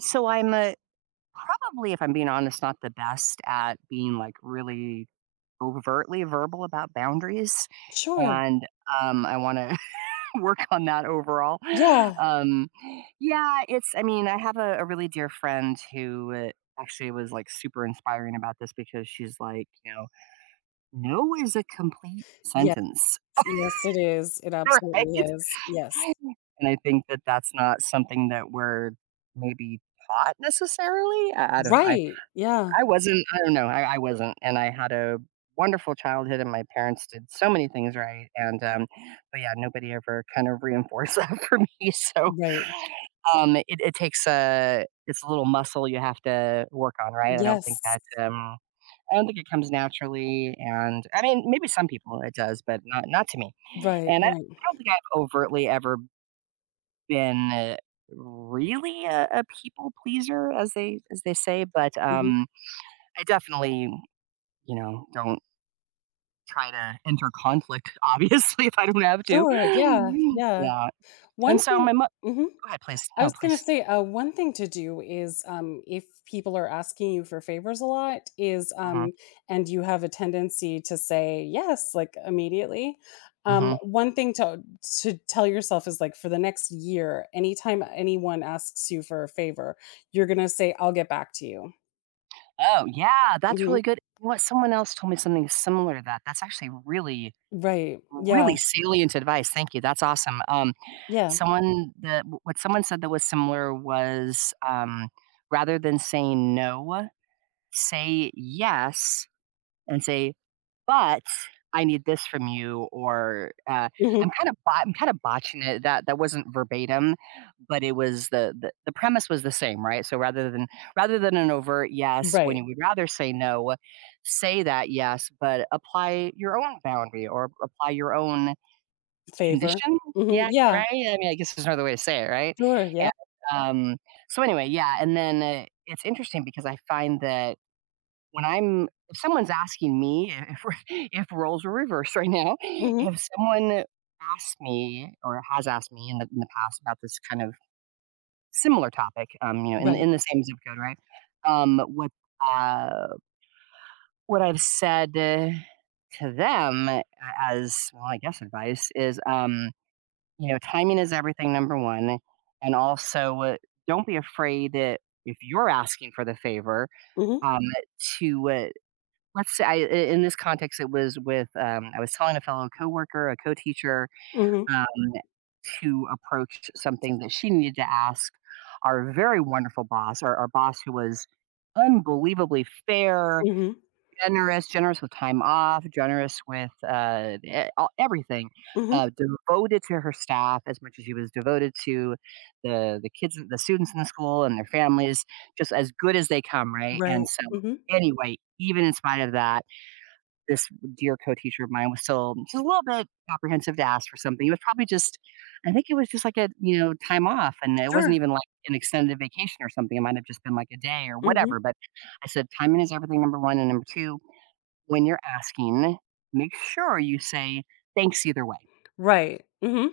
So I'm a, probably, if I'm being honest, not the best at being like really overtly verbal about boundaries. Sure. And I want to work on that overall. Yeah. Um, yeah, it's, I mean, I have a really dear friend who actually was like super inspiring about this because she's like, you know, no is a complete Yes. sentence, Yes, it is. It right? absolutely is. Yes. And I think that that's not something that we're maybe taught necessarily. I don't know. I, Right. Yeah. I wasn't I don't know, I I wasn't, and I had a wonderful childhood, and my parents did so many things right, and, but, yeah, nobody ever kind of reinforced that for me, so, Right. It's a little muscle you have to work on, right? Yes. I don't think it comes naturally, and I mean, maybe some people it does, but not to me, Right, and I right. I don't think I've overtly ever been really a people pleaser as they say, but, Mhm. I definitely don't try to enter conflict, obviously, if I don't have to. Sure. Yeah. Yeah. Yeah, and One so thing. my mo Mhm. Go ahead, please. I No, was please. gonna say, one thing to do is, if people are asking you for favors a lot, is, Mhm, and you have a tendency to say yes, like immediately. Mhm. One thing to tell yourself is like for the next year, anytime anyone asks you for a favor, you're gonna say, "I'll get back to you." Oh, yeah, that's Mhm. really good. You know what? Someone else told me something similar to that. That's actually really, Right. Yeah. really salient advice. Thank you. That's awesome. Yeah. Someone that what someone said that was similar was, rather than saying no, say yes and say but I need this from you, or Mhm. I'm kind of botching it. That that wasn't verbatim, but it was the, the premise was the same, right? So rather than an overt yes, when Right. you would rather say no, say that yes, but apply your own boundary or apply your own Favor. condition. Mhm. Yeah, Yeah. right. I mean, I guess there's another way to say it, right? Sure. And Yeah. um, so anyway, yeah, and then it's interesting because I find that when I'm if someone's asking me if if roles were reversed right now, Mhm. if someone asks me or has asked me in the past about this kind of similar topic, you know, Right. in the same zip code, right? Um, what uh, what I've said to them as well, I guess advice is, you know, timing is everything. Number one, and also don't be afraid that if you're asking for the favor, Mhm. um, to let's say I in this context, it was with, I was telling a fellow coworker, a co-teacher, Mhm. um, to approach something that she needed to ask our very wonderful boss, our boss who was unbelievably fair, Mhm. Generous with time off, generous with, e all everything, Mhm. Devoted to her staff as much as she was devoted to the students in the school and their families, just as good as they come, right? And Right. so, Mhm. anyway, even in spite of that, this dear co-teacher of mine was still just a little bit apprehensive to ask for something. It was probably just I think it was just like a, you know, time off, and it wasn't Sure. even like an extended vacation or something. It might have just been like a day or Mhm. whatever, but I said, "Timing is everything, number 1, and number 2, when you're asking, make sure you say thanks either way." Right. Mhm.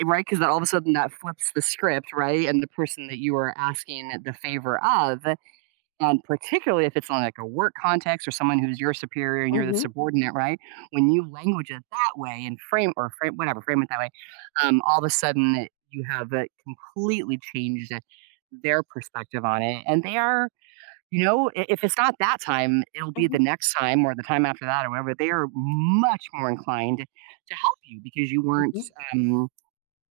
Eh, right? 'Cause then all of a sudden that flips the script, right? And the person that you are asking the favor of, and particularly if it's on like a work context or someone who's your superior and you're the Mhm. subordinate, right? When you language it that way and frame whatever, frame it that way, all of a sudden you have completely changed their perspective on it. And they are, you know, if it's not that time, it'll be the Mhm. next time or the time after that or whatever. They are much more inclined to help you because you weren't Mhm. Um,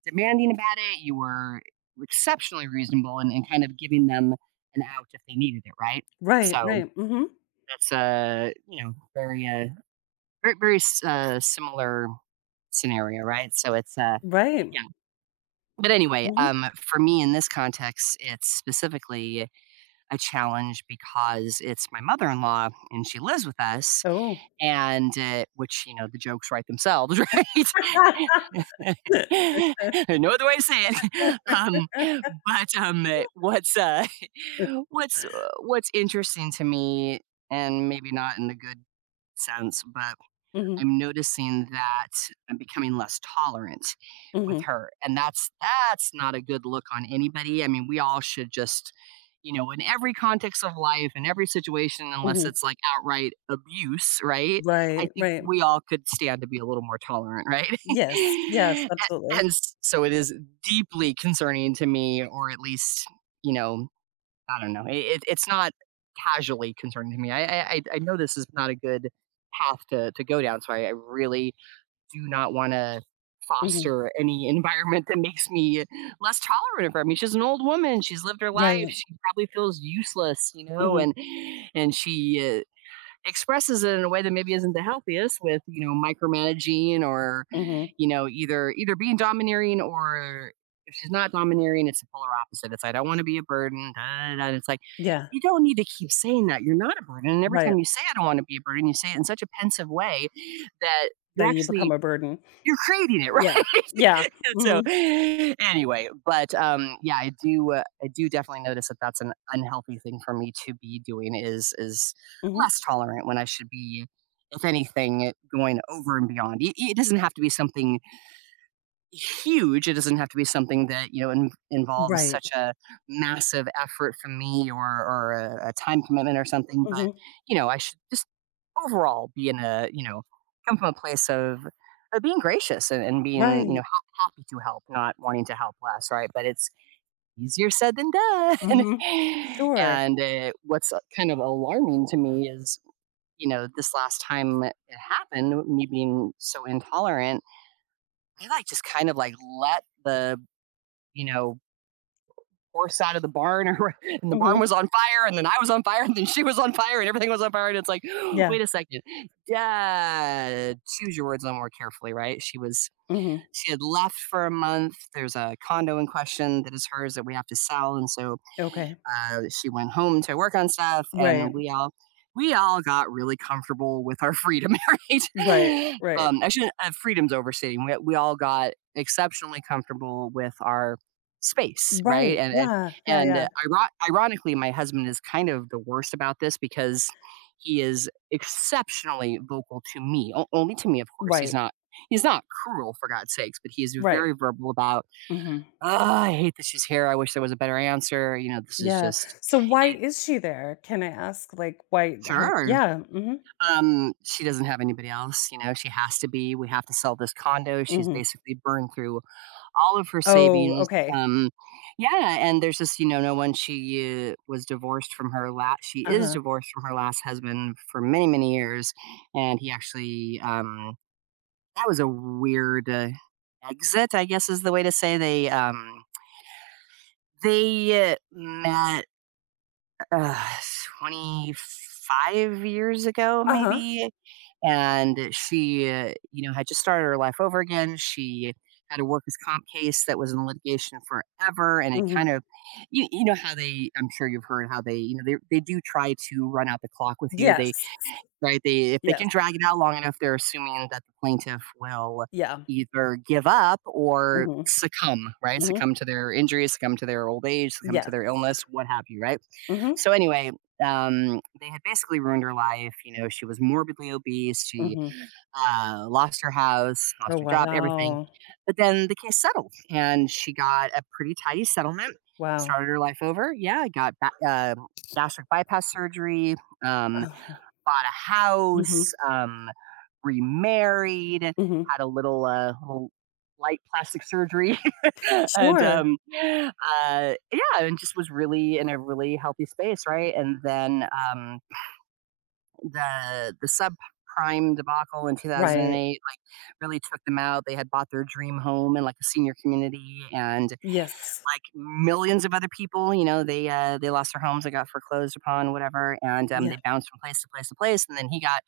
demanding about it. You were exceptionally reasonable and kind of giving them an out if they needed it, right? Right, So right. Mhm. that's a you know very very similar scenario, right? So it's Right. yeah. But anyway, Mhm. For me in this context, it's specifically a challenge because it's my mother-in-law and she lives with us, Oh. and which you know the jokes write themselves, right? No other way to say it. But, um, eh, what's, uh, what's interesting to me, and maybe not in a good sense, but Mhm. I'm noticing that I'm becoming less tolerant with Mhm. her, and that's not a good look on anybody. I mean, we all should just you know, in every context of life, in every situation, unless Mhm. it's like outright abuse, right? I Right, think right. we all could stand to be a little more tolerant, right? Yes, yes, A- absolutely. So it is deeply concerning to me, or at least, you know, I don't know. It's not casually concerning to me. I know this is not a good path to go down, so I really do not wanna Mhm. foster any environment that makes me less tolerant of her. I mean, she's an old woman, she's lived her life, Right. she probably feels useless, you know, Mhm. And she, expresses it in a way that maybe isn't the healthiest with you know micromanaging or Mhm. you know either being domineering or if she's not domineering it's the polar opposite. It's like I don't want to be a burden, da, da, da. And it's like Yeah. you don't need to keep saying that you're not a burden, and every Right. time you say I don't want to be a burden you say it in such a pensive way that you're That you become actually a burden. you're creating it, right? Yeah. Yeah. So, Mhm. anyway, but, yeah, I do definitely notice that that's an unhealthy thing for me to be doing, is Mhm. less tolerant when I should be, if anything, eh, going over and beyond. It doesn't have to be something huge, it doesn't have to be something that, you know, in involves Right. such a massive effort from me or a time commitment or something, but, Mhm. you know, I should just overall be in a, you know, come from a place of being gracious and being, you Right. know, happy to help, not wanting to help less, right? But it's easier said than done. Mhm. Sure. And what's kind of alarming to me is, you know, this last time it happened, me being so intolerant, I like just kind of like let the, you know, horse out of the barn or and the barn Mhm. was on fire and then I was on fire and then she was on fire and everything was on fire, and it's like Yeah. wait a second, yeah, choose your words a little more carefully, right? Mhm. She had left for a month. There's a condo in question that is hers that we have to sell, and so Okay. She went home to work on stuff, Right. and we all got really comfortable with our freedom, Right. right? Right. I Freedom's overstating. We all got exceptionally comfortable with our space, right? Right. Yeah. Yeah, And yeah. Ironically, my husband is kind of the worst about this because he is exceptionally vocal to me, only to me, of course. Right. He's not cruel for God's sakes, but he is Right. very verbal about Mhm. "Ah, I hate that she's here. I wish there was a better answer. You know, this is Yeah. just So why it." is she there? Can I ask, like, why how? Sure. Yeah, mhm, She doesn't have anybody else. You know, she has to be. We have to sell this condo. She's mhm. basically burned through all of her Oh, savings. okay. Um, yeah, and there's this, you know, no one. She was divorced from her last. She is Uh-huh. divorced from her last husband for many, many years, and he actually. That was a weird exit, I guess, is the way to say they. Met uh, 25 years ago, Uh-huh. maybe. And she, you know, had just started her life over again. She had a workers' comp case that was in litigation forever. And it Mhm. kind of, you know, how they, I'm sure you've heard how they, you know, they do try to run out the clock with you. Yes. Right, they, if they Yes. can drag it out long enough, they're assuming that the plaintiff will Yeah. either give up or Mhm. succumb, right? Mhm. Succumb to their injuries, succumb to their old age, succumb to Yes. their illness, what have you, right? Mhm. So anyway, they had basically ruined her life. You know, she was morbidly obese. She Mhm. Lost her house, Oh, lost her job, everything. wow. But then the case settled, and she got a pretty tidy settlement. Wow. Started her life over. Gastric bypass surgery. Um, Oh. Bought a house. Mhm. Remarried, Mhm. had a little, little light plastic surgery, and Sure. Yeah, and just was really in a really healthy space, right? And then the subprime debacle in Right. 2008 like really took them out. They had bought their dream home in like a senior community, and Yes. like millions of other people, you know, they they lost their homes, they got foreclosed upon, whatever, and Yeah. they bounced from place to place to place, and then he got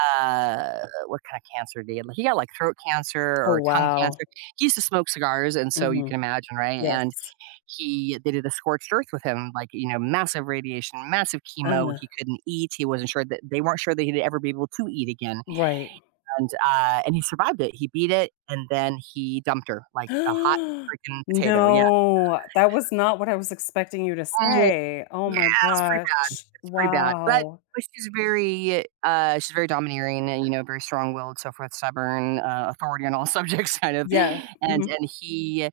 uh, what kind of cancer did he have? Like, he got, like, throat cancer Oh, or tongue wow. cancer. He used to smoke cigars, and so you can Mhm. imagine, right? And Yes. he they did a scorched earth with him, like, you know, massive radiation, massive chemo. Uh-huh. He couldn't eat. He wasn't sure that They weren't sure that he'd ever be able to eat again. Right. And he survived it. He beat it, and then he dumped her like a hot freaking potato. No, that was not what I was expecting you to Yeah. Yeah, say. Oh my it's pretty bad. gosh. It's pretty bad, Wow. but she's very domineering and, you know, very strong-willed, so forth, stubborn, authority on all subjects kind of, Yeah. Mhm, and he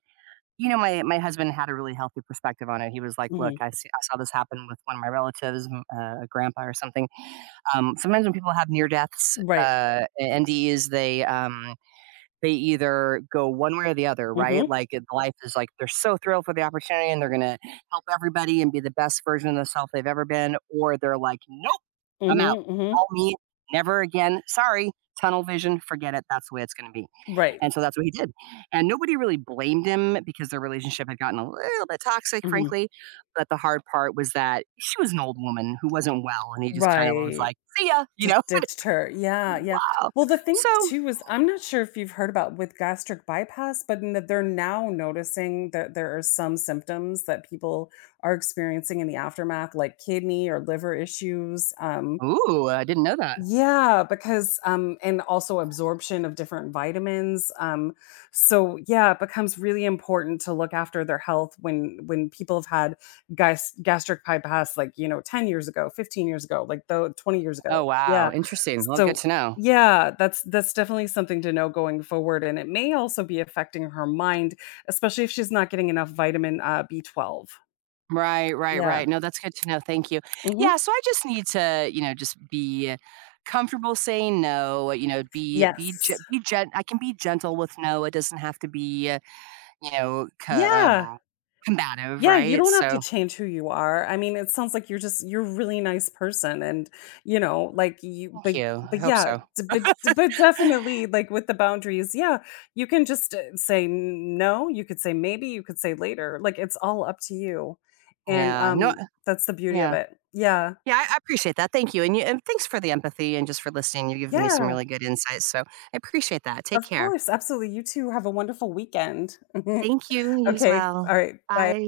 you know, my husband had a really healthy perspective on it. He was like, "Look, mhm. I saw this happen with one of my relatives, m a grandpa or something." Sometimes when people have near deaths, Right. And NDEs, they either go one way or the other, right? Mhm, Like, it life is like they're so thrilled for the opportunity and they're gonna help everybody and be the best version of themselves they've ever been, or they're like, "Nope, I'm out. mhm, mhm. All me, never again. Sorry, tunnel vision, forget it. That's the way it's gonna be." Right. And so that's what he did. And nobody really blamed him because their relationship had gotten a little bit toxic, Mhm. frankly. But the hard part was that she was an old woman who wasn't well, and he just kind of was Right. like, "See ya," you Just know? ditched her. Yeah, yeah. Wow. Well, the thing So too is I'm not sure if you've heard about with gastric bypass, but n they're now noticing that there are some symptoms that people are experiencing in the aftermath, like kidney or liver issues, um. ooh, I didn't know that. Yeah, because and also absorption of different vitamins. So yeah, it becomes really important to look after their health when people have had gastric bypass like, you know, 10 years ago, 15 years ago, like the 20 years ago. Oh, wow, Yeah. interesting. Well, good So to know. yeah, that's definitely something to know going forward and it may also be affecting her mind, especially if she's not getting enough vitamin B12. Right, right, Yeah. right. No, that's good to know. Thank you. Mhm. Yeah, so I just need to, you know, just be comfortable saying no, you know, Yes. Be gent, I can be gentle with no. It doesn't have to be, you know, Yeah. Combative, Yeah, you right? don't have to So, change who you are. I mean, it sounds like you're just you're a really nice person and, you know, like you thank but you. I hope yeah, so. d but definitely, like, with the boundaries, yeah, you can just, say no, you could say maybe, you could say later, like, it's all up to you, and, Yeah. No, that's the beauty of yeah. it. Yeah. Yeah, I appreciate that. Thank you. And, you, and thanks for the empathy and just for listening. You've given me some Yeah, really good insights. So I appreciate that. Take of care. course, absolutely, you two have a wonderful weekend. Thank you. You as Okay, well. all right, bye. Bye.